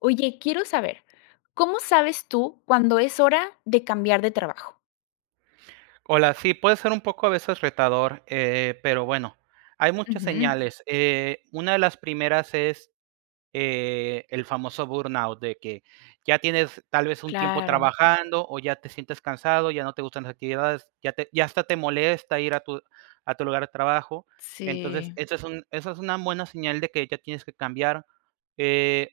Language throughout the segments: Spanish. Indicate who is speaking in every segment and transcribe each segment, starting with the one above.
Speaker 1: Oye, quiero saber, ¿cómo sabes tú, cuando es hora de cambiar de trabajo?
Speaker 2: Hola, sí, puede ser un poco, a veces, retador, eh, pero bueno, hay muchas
Speaker 1: Ujú.
Speaker 2: señales, eh, una de las primeras es, eh, el famoso burnout, de que, ya tienes, tal vez, un tiempo
Speaker 1: Claro.
Speaker 2: trabajando, o ya te sientes cansado, ya no te gustan las actividades, ya te ya hasta te molesta ir a tu a tu lugar de trabajo,
Speaker 1: Sí.
Speaker 2: entonces, eso es un eso es una buena señal de que ya tienes que cambiar, eh,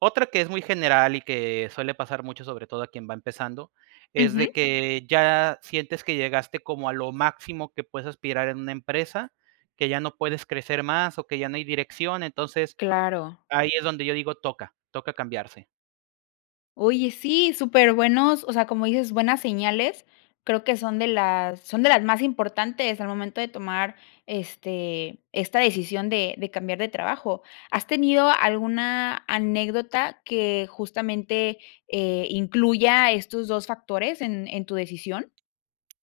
Speaker 2: otra que es muy general y que suele pasar mucho, sobre todo a quien va empezando, es de
Speaker 1: Ujú.
Speaker 2: que ya sientes que llegaste como a lo máximo que puedes aspirar en una empresa, que ya no puedes crecer más, o que ya no hay dirección, entonces,
Speaker 1: Claro.
Speaker 2: ahí es donde yo digo, toca toca cambiarse.
Speaker 1: Oye, sí, superbuenos, o sea, como dices, buenas señales, creo que son de las son de las más importantes al momento de tomar, este, esta decisión de de cambiar de trabajo, ¿has tenido alguna anécdota que, justamente, eh, incluya estos 2 factores en en tu decisión?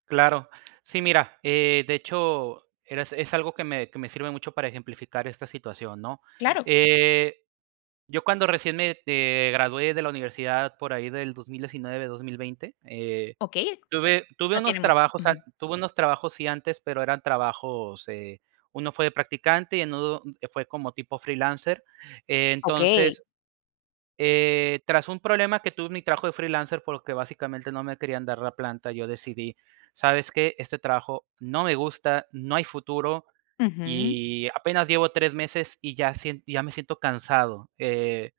Speaker 2: Claro, sí, mira, eh, de hecho, eras es algo que me que me sirve mucho para ejemplificar esta situación, ¿no?,
Speaker 1: Claro.
Speaker 2: eh, yo cuando recién me, eh, gradué de la universidad, por ahí del 2019, 2020, eh,
Speaker 1: Okey,
Speaker 2: tuve tuve
Speaker 1: no
Speaker 2: unos
Speaker 1: tiene mucho,
Speaker 2: trabajos ant
Speaker 1: ujú.
Speaker 2: tuve unos trabajos, sí antes, pero eran trabajos, eh, uno fue de practicante y en uno que fue como tipo freelancer,
Speaker 1: Okey.
Speaker 2: entonces, eh, tras un problema que tuve en mi trabajo de freelancer, porque, básicamente, no me querían dar la planta, yo decidí: "¿Sabes qué?, este trabajo no me gusta, no hay futuro
Speaker 1: Ujú.
Speaker 2: y apenas llevo 3 meses, y ya sien ya me siento cansado", eh,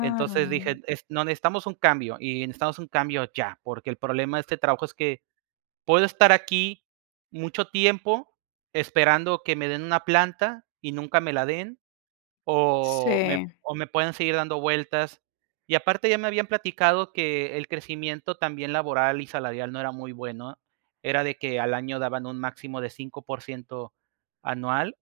Speaker 2: entonces dije: "Est no, necesitamos un cambio y necesitamos un cambio ya, porque, el problema de este trabajo es que, puedo estar aquí mucho tiempo esperando que me den una planta y nunca me la den, o me
Speaker 1: Sí.
Speaker 2: o me puedan seguir dando vueltas", y, aparte, ya me habían platicado que el crecimiento también laboral y salarial no era muy bueno, era de que al año daban un máximo de 5% anual,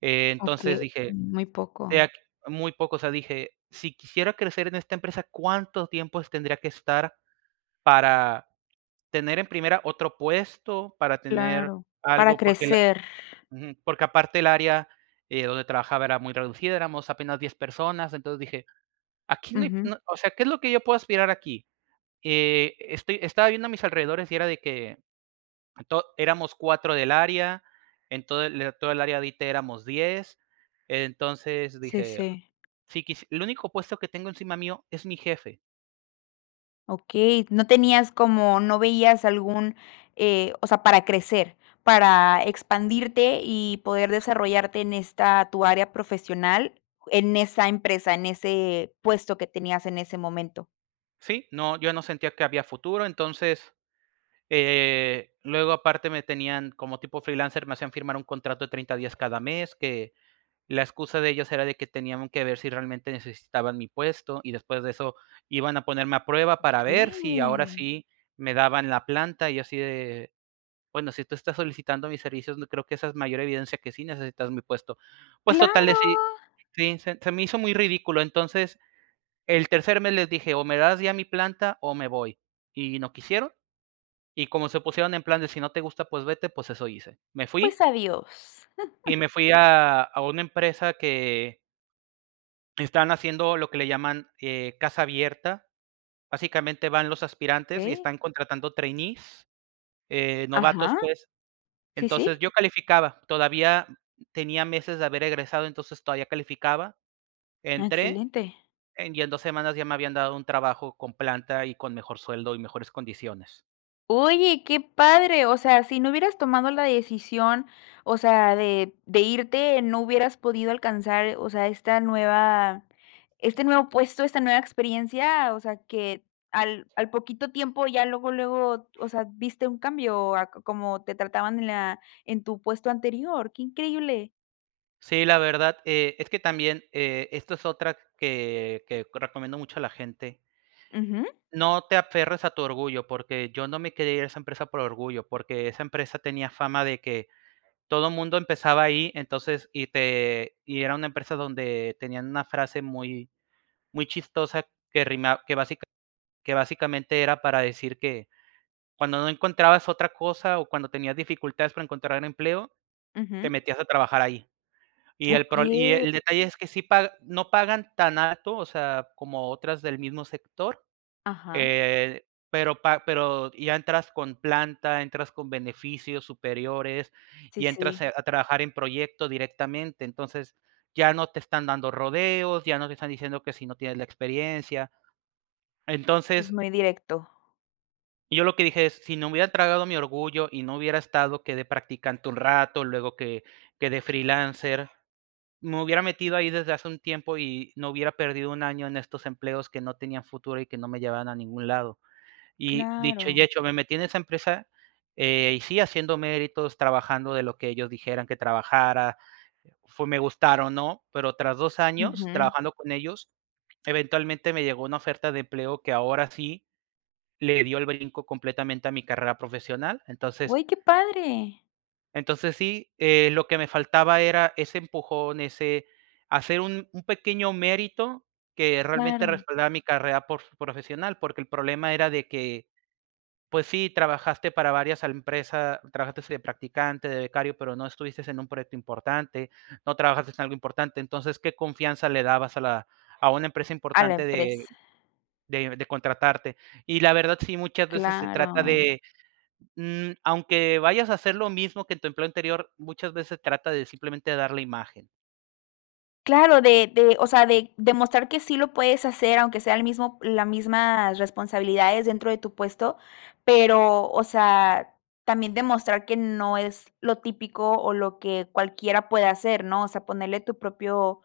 Speaker 2: entonces
Speaker 1: Okey,
Speaker 2: dije,
Speaker 1: muy
Speaker 2: eh
Speaker 1: poco.
Speaker 2: aq muy poco, o sea, dije: "Si quisiera crecer en esta empresa, ¿cuánto tiempo es tendría que estar para tener, en primera, otro puesto, para tener
Speaker 1: Claro, para
Speaker 2: algo?", porque la
Speaker 1: crecer.
Speaker 2: ujú, porque, aparte, el área, eh, donde trabajaba, era muy reducida, éramos apenas 10 personas, entonces, dije: "Aquí no hay,
Speaker 1: Ujú.
Speaker 2: no o sea, ¿qué es lo que yo puedo aspirar aquí?", eh, estoy estaba viendo a mis alrededores y era de que, to éramos 4 del área, en todo el toda el área de ite éramos 10, entonces,
Speaker 1: Sí,
Speaker 2: dije:
Speaker 1: sí.
Speaker 2: "Si quisi el único puesto que tengo encima mío, es mi jefe".
Speaker 1: Okey, no tenías como no veías algún eh, o sea, para crecer, para expandirte y poder desarrollarte en esta tu área profesional en esa empresa, en ese puesto que tenías en ese momento.
Speaker 2: Sí, no, yo no sentía que había futuro, entonces eh, luego aparte me tenían como tipo freelancer me hacían firmar un contrato de 30 días cada mes, que la excusa de ellos era de que tenían que ver si realmente necesitaban mi puesto, y después de eso iban a ponerme a prueba para ver si ahora
Speaker 1: Okey.
Speaker 2: sí me daban la planta y así de: "Bueno, si tú estás solicitando mis servicios, n creo que esa es mayor evidencia que sí necesitas mi puesto". Pues total
Speaker 1: ¡Claro!
Speaker 2: decidí, sí, se se me hizo muy ridículo, entonces, el tercer mes les dije: "O me das ya mi planta o me voy", y no quisieron, y como se pusieron en plan de: "Si no te gusta, pues vete", pues eso hice. Me
Speaker 1: Pues,
Speaker 2: fui
Speaker 1: adiós.
Speaker 2: y me fui a a una empresa que están haciendo lo que le llaman, eh, casa abierta. Básicamente, van los aspirantes y
Speaker 1: Okey.
Speaker 2: están contratando trainees, eh, novatos,
Speaker 1: Ajá.
Speaker 2: pues.
Speaker 1: Sí,
Speaker 2: Entonces,
Speaker 1: sí.
Speaker 2: yo calificaba, todavía tenía meses de haber egresado, entonces, todavía calificaba.
Speaker 1: Ah,
Speaker 2: Entré,
Speaker 1: excelente.
Speaker 2: en y en 2 semanas ya me habían dado un trabajo con planta, y con mejor sueldo, y mejores condiciones.
Speaker 1: Oye, qué padre, o sea, si no hubieras tomado la decisión, o sea, de de irte, no hubieras podido alcanzar, o sea, esta nueva este nuevo puesto, esta nueva experiencia, o sea, que al al poquito tiempo ya luego luego, o sea, viste un cambio a como te trataban en la en tu puesto anterior, qué increíble.
Speaker 2: Sí, la verdad, eh, es que también, eh, esto es otra que que recomiendo mucho a la gente
Speaker 1: Ujú.
Speaker 2: No te aferres a tu orgullo porque yo no me quería ir a esa empresa por orgullo, porque esa empresa tenía fama de que todo mundo empezaba ahí, entonces y te y era una empresa donde tenían una frase muy muy chistosa que rima que basica que básicamente era para decir que cuando no encontrabas otra cosa o cuando tenías dificultades para encontrar empleo, te
Speaker 1: Ujú.
Speaker 2: metías a trabajar ahí. Y el pro y
Speaker 1: Okey.
Speaker 2: el detalle es que sí paga, no pagan tan alto, o sea, como otras del mismo sector,
Speaker 1: Ajá.
Speaker 2: eh, pero pa pero ya entras con planta, entras con beneficios superiores
Speaker 1: Sí,
Speaker 2: y entras,
Speaker 1: sí.
Speaker 2: eh, a trabajar en proyecto directamente, entonces ya no te están dando rodeos, ya no te están diciendo que si no tienes la experiencia.
Speaker 1: Es
Speaker 2: Entonces
Speaker 1: muy directo.
Speaker 2: Yo lo que dije es, si no me hubiera tragado mi orgullo y no hubiera estado que de practicante un rato, luego que que de freelancer, me hubiera metido ahí desde hace un tiempo y no hubiera perdido un año en estos empleos que no tenían futuro y que no me llevaban a ningún lado. Y dicho y
Speaker 1: Claro.
Speaker 2: hecho, me metí en esa empresa, eh, y sí haciendo méritos, trabajando de lo que ellos dijeran que trabajara, fue me gustara o no, pero tras 2 años
Speaker 1: Ujú.
Speaker 2: trabajando con ellos, eventualmente me llegó una oferta de empleo que ahora sí le dio el brinco completamente a mi carrera profesional. Entonces
Speaker 1: Oy, qué padre.
Speaker 2: entonces sí, eh, lo que me faltaba era ese empujón, ese hacer un un pequeño mérito que realmente
Speaker 1: Claro.
Speaker 2: respalda mi carrera porf profesional, porque el problema era de que, pues sí, trabajaste para varias al empresa, trabajaste de practicante, de becario, pero no estuviste en un proyecto importante, no trabajaste en algo importante, entonces, ¿qué confianza le dabas a la a una empresa
Speaker 1: A la
Speaker 2: importante de
Speaker 1: empresa.
Speaker 2: de de contratarte? Y la verdad sí, muchas veces se trata
Speaker 1: Claro.
Speaker 2: de, mm, aunque vayas a hacer lo mismo que en tu empleo anterior, muchas veces trata de simplemente dar la imagen.
Speaker 1: Claro, de de, o sea, de demostrar que sí lo puedes hacer, aunque sea el mismo la mismas responsabilidades, dentro de tu puesto, pero, o sea, también demostrar que no es lo típico o lo que cualquiera puede hacer, ¿no?, o sea, ponerle tu propio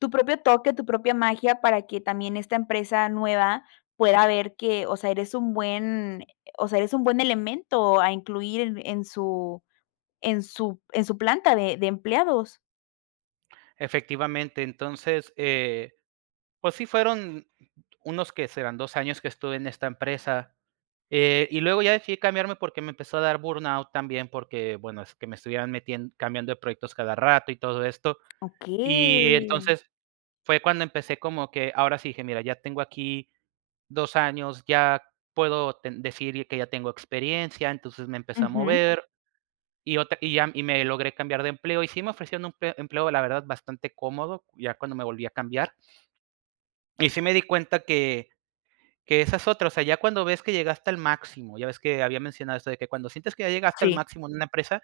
Speaker 1: tu propio toque, tu propia magia para que también esta empresa nueva pueda ver que, o sea, eres un buen, eh, o sea, eres un buen elemento a incluir en en su en su en su planta de de empleados.
Speaker 2: Efectivamente, entonces, eh, pues sí fueron unos, ¿qué serán? 2 años que estuve en esta empresa, eh, y luego ya decidí cambiarme porque me empezó a dar burnout también, porque bueno, es que me estuvieron metien cambiando de proyectos cada rato y todo esto. Y
Speaker 1: Okey.
Speaker 2: entonces, fue cuando empecé como que, ahora sí, dije: "Mira, ya tengo aquí 2 años, ya puedo ten decir que ya tengo experiencia". Entonces, me empecé a
Speaker 1: Ujú.
Speaker 2: mover, y otra y ya y me logré cambiar de empleo, y sí me ofrecían empe empleo, la verdad, bastante cómodo, ya cuando me volví a cambiar. Y sí me di cuenta que que esa es otra, o sea, ya cuando ves que llegaste al máximo, ya ves que había mencionado eso de que, "cuando sientes que ya llegaste al
Speaker 1: Sí.
Speaker 2: máximo en una empresa,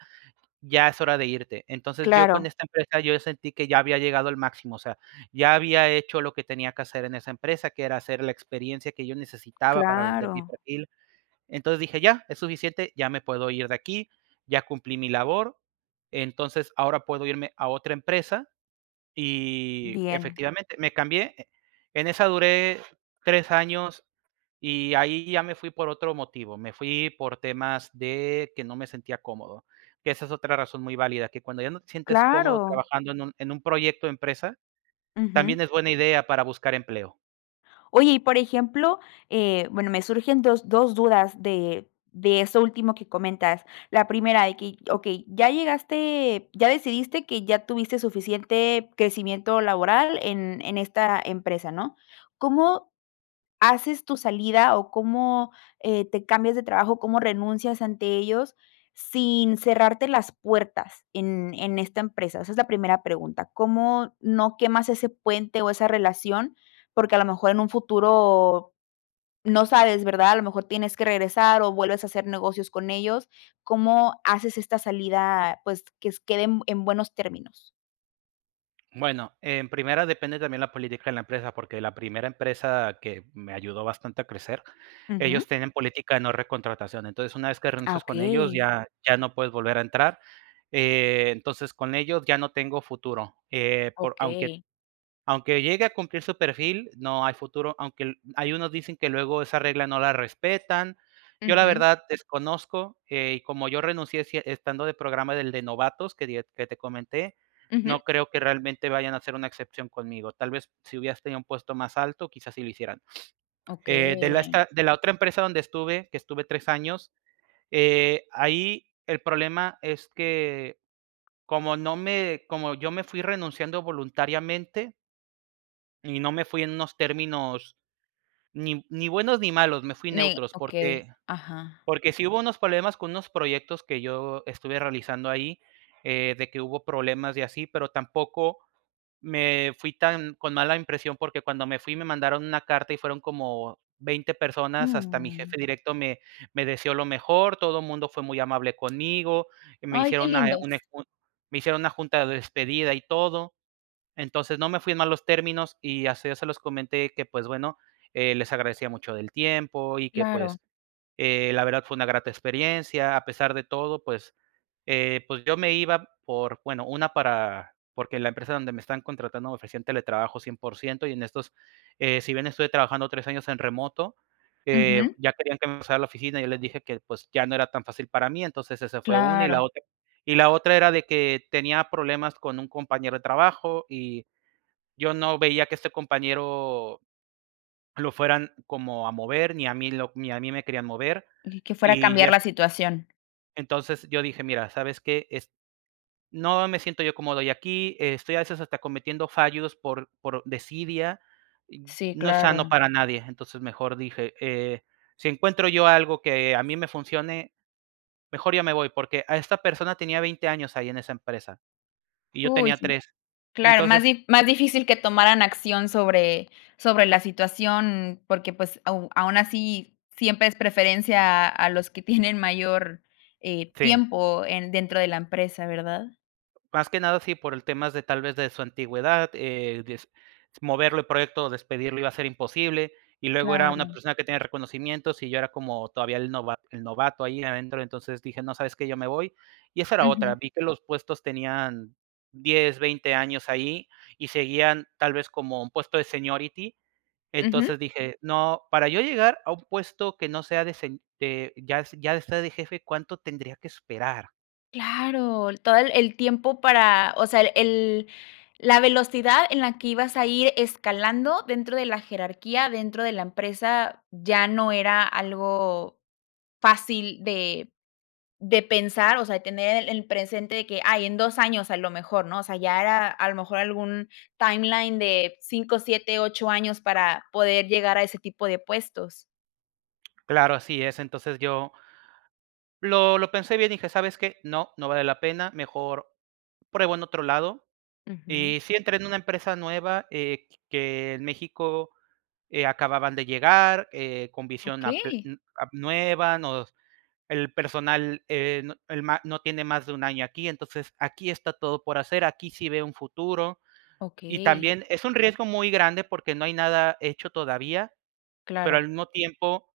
Speaker 2: ya es hora de irte", entonces, yo, con
Speaker 1: Claro
Speaker 2: esta empresa, yo sentí que ya había llegado al máximo, o sea, ya había hecho lo que tenía que hacer en esa empresa, que era hacer la experiencia que yo necesitaba para vender mi
Speaker 1: Claro.
Speaker 2: perfil. Entonces dije: "Ya, es suficiente, ya me puedo ir de aquí, ya cumplí mi labor. Entonces ahora puedo irme a otra empresa", y,
Speaker 1: Bien.
Speaker 2: efectivamente, me cambié, eh, en esa duré 3 años, y ahí ya me fui por otro motivo, me fui por temas de que no me sentía cómodo, que esa es otra razón muy válida, que cuando ya no te sientes cómodo
Speaker 1: Claro.
Speaker 2: trabajando en un en un proyecto o empresa,
Speaker 1: Ujú.
Speaker 2: también es buena idea para buscar empleo.
Speaker 1: Oye, y, por ejemplo, eh, bueno, me surgen 2 2 dudas de de eso último que comentas. La primera de que: "Okey, ya llegaste ya decidiste que ya tuviste suficiente crecimiento laboral en en esta empresa", ¿no? ¿Cómo haces tu salida o cómo, eh, te cambias de trabajo? ¿Cómo renuncias ante ellos, sin cerrarte las puertas en en esta empresa? Esa es la primera pregunta, ¿cómo no quemas ese puente o esa relación? Porque a lo mejor en un futuro no sabes, ¿verdad? A lo mejor tienes que regresar o vuelves a hacer negocios con ellos, ¿cómo haces esta salida? Pues, que s quede en en buenos términos.
Speaker 2: Bueno, en primera, depende también la política de la empresa, porque la primera empresa que me ayudó bastante a crecer, ellos
Speaker 1: Ujú.
Speaker 2: tienen política de no recontratación. Entonces, una vez que
Speaker 1: Ah,
Speaker 2: renuncies con ellos,
Speaker 1: okey.
Speaker 2: ya ya no puedes volver a entrar, eh, entonces, con ellos ya no tengo futuro, eh, por aunque
Speaker 1: Okey.
Speaker 2: aunque llegue a cumplir su perfil, no hay futuro, aunque l ahí unos dicen que luego esa regla no la respetan. Yo, la
Speaker 1: Ujú.
Speaker 2: verdad, desconozco, eh, y como yo renuncié, si e estando de programa del de novatos que die que te comenté,
Speaker 1: Ujú.
Speaker 2: no creo que realmente vayan a ser una excepción conmigo. Tal vez, si hubieras tenido un puesto más alto, quizás sí lo hicieran. Eh, de la
Speaker 1: Okey.
Speaker 2: esta de la otra empresa donde estuve, que estuve 3 años, eh, ahí el problema es que, como no me como yo me fui renunciando voluntariamente. Y no me fui en unos términos ni ni buenos ni malos, me fui
Speaker 1: Ne
Speaker 2: neutros
Speaker 1: okey.
Speaker 2: porque
Speaker 1: Ajá.
Speaker 2: porque sí hubo unos problemas con unos proyectos que yo estuve realizando ahí, eh, de que hubo problemas y así, pero tampoco me fui tan con mala impresión porque cuando me fui me mandaron una carta y fueron como 20 personas, hasta mi
Speaker 1: Mm.
Speaker 2: jefe directo me me deseó lo mejor, todo mundo fue muy amable conmigo, y me
Speaker 1: Ay, qué
Speaker 2: hicieron una, eh,
Speaker 1: lindos.
Speaker 2: une un me hicieron una junta de despedida y todo. Entonces no me fui en malos términos y así, ya se los comenté, que, pues bueno, eh, les agradecía mucho del tiempo y que,
Speaker 1: Claro.
Speaker 2: pues, eh, la verdad fue una grata experiencia, a pesar de todo, pues, eh, pues, yo me iba por, bueno, una para porque la empresa donde me están contratando ofrecían teletrabajo 100 % y en estos, eh, si bien estuve trabajando 3 años en remoto, eh,
Speaker 1: Ujú.
Speaker 2: ya querían que me pasara a la oficina y yo les dije que, pues, ya no era tan fácil para mí, entonces esa fue una y la
Speaker 1: Claro.
Speaker 2: otra y la otra era de que tenía problemas con un compañero de trabajo y yo no veía que este compañero lo fueran como a mover, ni a mí lo ni a mí me querían mover
Speaker 1: Ni que fuera a
Speaker 2: y ya
Speaker 1: cambiar
Speaker 2: f
Speaker 1: la situación.
Speaker 2: Entonces yo dije: "Mira, ¿sabes qué? Es no me siento yo cómodo ya aquí, estoy a veces hasta cometiendo fallos por por desidia, y
Speaker 1: Sí,
Speaker 2: no es
Speaker 1: claro.
Speaker 2: sano para nadie". Entonces, mejor dije: "Eh, si encuentro yo algo que a mí me funcione, mejor ya me voy", porque a esta persona tenía 20 años ahí en esa empresa, y yo
Speaker 1: Uy,
Speaker 2: tenía
Speaker 1: sí.
Speaker 2: 3,
Speaker 1: Claro, más
Speaker 2: entonces
Speaker 1: di más difícil que tomaran acción sobre sobre la situación, porque, pues, au aún así siempre es preferencia a a los que tienen mayor, eh,
Speaker 2: Sí.
Speaker 1: tiempo en dentro de la empresa, ¿verdad?
Speaker 2: Más que nada sí por el temas de, tal vez, de su antigüedad, eh, des moverlo del proyecto o despedirlo iba a ser imposible, y luego era una
Speaker 1: Claro.
Speaker 2: persona que tenía reconocimientos y yo era como todavía el nova el novato ahí adentro, entonces dije: "No, ¿sabes qué? Yo me voy". Y esa era otra,
Speaker 1: Ujú.
Speaker 2: vi que los puestos tenían 10, 20 años ahí y seguían, tal vez, como un puesto de seniority,
Speaker 1: Ujú.
Speaker 2: entonces dije: "No, para yo llegar a un puesto que no sea de sen de ya es ya estar de jefe, cuánto tendría que esperar".
Speaker 1: Claro, el todo el el tiempo para, o sea, el el la velocidad en la que ibas a ir escalando dentro de la jerarquía, dentro de la empresa, ya no era algo fácil de de pensar, o sea, de tener el el presente de que: "Ay, en 2 años, a lo mejor", ¿no? O sea, ya era a lo mejor algún timeline de 5, 7, 8 años para poder llegar a ese tipo de puestos.
Speaker 2: Claro, así es, entonces yo lo lo pensé bien, dije: "¿Sabes qué? No, no vale la pena; mejor pruebo en otro lado".
Speaker 1: Ujú.
Speaker 2: Y sí, entré en una empresa nueva, eh, q que en México, eh, acababan de llegar, eh, con visión a pe
Speaker 1: Okey.
Speaker 2: uh ap nueva, nos El personal, eh, no el, ma no tiene más de un año aquí, entonces aquí está todo por hacer, aquí sí veo un futuro. Y
Speaker 1: Okey.
Speaker 2: también es un riesgo muy grande porque no hay nada hecho todavía, pero
Speaker 1: Claro.
Speaker 2: al mismo tiempo,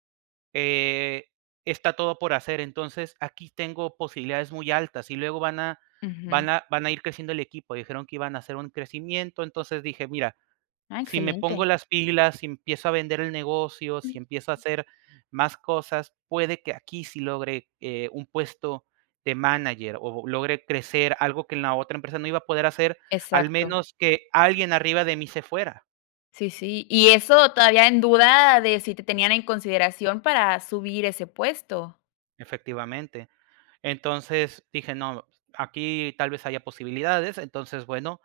Speaker 2: eh, está todo por hacer, entonces aquí tengo posibilidades muy altas, y luego van a
Speaker 1: Ujú.
Speaker 2: van a van a ir creciendo el equipo, dijeron que iban a hacer un crecimiento, entonces, dije: "Mira,
Speaker 1: Ah,
Speaker 2: si me pongo
Speaker 1: excelente.
Speaker 2: las pilas y empiezo a vender el negocio, si
Speaker 1: Mm.
Speaker 2: empiezo a hacer más cosas, puede que aquí sí logre, eh, un puesto de manager, o logre crecer", algo que en la otra empresa no iba a poder hacer, al
Speaker 1: Exacto.
Speaker 2: menos que alguien arriba de mí se fuera.
Speaker 1: Sí, sí. Y eso todavía en duda de si te tenían en consideración para subir ese puesto.
Speaker 2: Efectivamente. Entonces dije: "No, aquí tal vez haya posibilidades", entonces, bueno,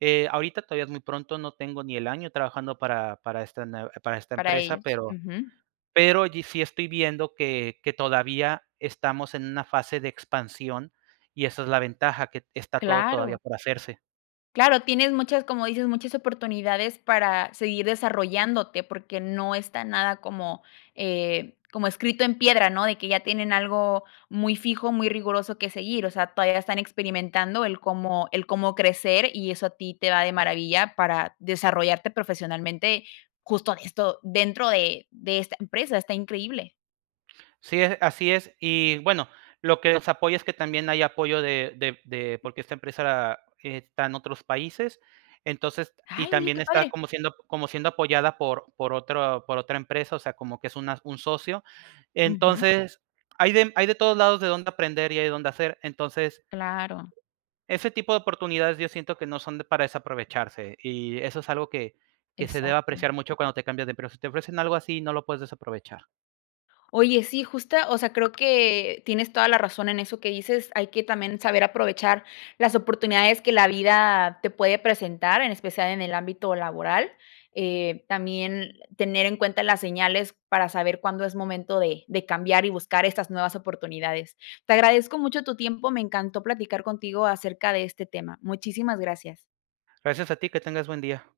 Speaker 2: eh, ahorita todavía es muy pronto, no tengo ni el año trabajando para para esta nuev para esta
Speaker 1: Para
Speaker 2: empresa,
Speaker 1: ellos,
Speaker 2: pero
Speaker 1: ujú.
Speaker 2: pero sí estoy viendo que que todavía estamos en una fase de expansión y esa es la ventaja, que está todo todavía
Speaker 1: Claro.
Speaker 2: por hacerse.
Speaker 1: Claro, tienes muchas, como dices, muchas oportunidades para seguir desarrollándote, porque no está nada como, eh, como escrito en piedra, ¿no?, de que ya tienen algo muy fijo, muy riguroso que seguir, o sea, todavía están experimentando el cómo el cómo crecer y eso a ti te va de maravilla para desarrollarte profesionalmente, justo de esto, dentro de de esta empresa, está increíble.
Speaker 2: Sí, e así es. Y bueno, lo que nos apoya es que también hay apoyo de de de porque esta empresa está en otros países, entonces y
Speaker 1: Ay, mira,
Speaker 2: también
Speaker 1: qué
Speaker 2: está
Speaker 1: padre.
Speaker 2: como siendo como siendo apoyada por por otro por otra empresa, o sea, como que es una un socio,
Speaker 1: Ujú.
Speaker 2: entonces hay de, hay de todos lados de dónde aprender y hay dónde hacer, entonces
Speaker 1: Claro.
Speaker 2: ese tipo de oportunidades yo siento que no son de para desaprovecharse, y eso es algo que que se debe
Speaker 1: Exacto.
Speaker 2: apreciar mucho cuando te cambias de empleo. Si te ofrecen algo así, no lo puedes desaprovechar.
Speaker 1: Oye, sí, justa, o sea, creo que tienes toda la razón en eso que dices, hay que también saber aprovechar las oportunidades que la vida te puede presentar, en especial en el ámbito laboral, eh, también tener en cuenta las señales, para saber cuándo es momento de de cambiar y buscar estas nuevas oportunidades. Te agradezco mucho tu tiempo, me encantó platicar contigo acerca de este tema. Muchísimas gracias.
Speaker 2: Gracias a ti, que tengas buen día.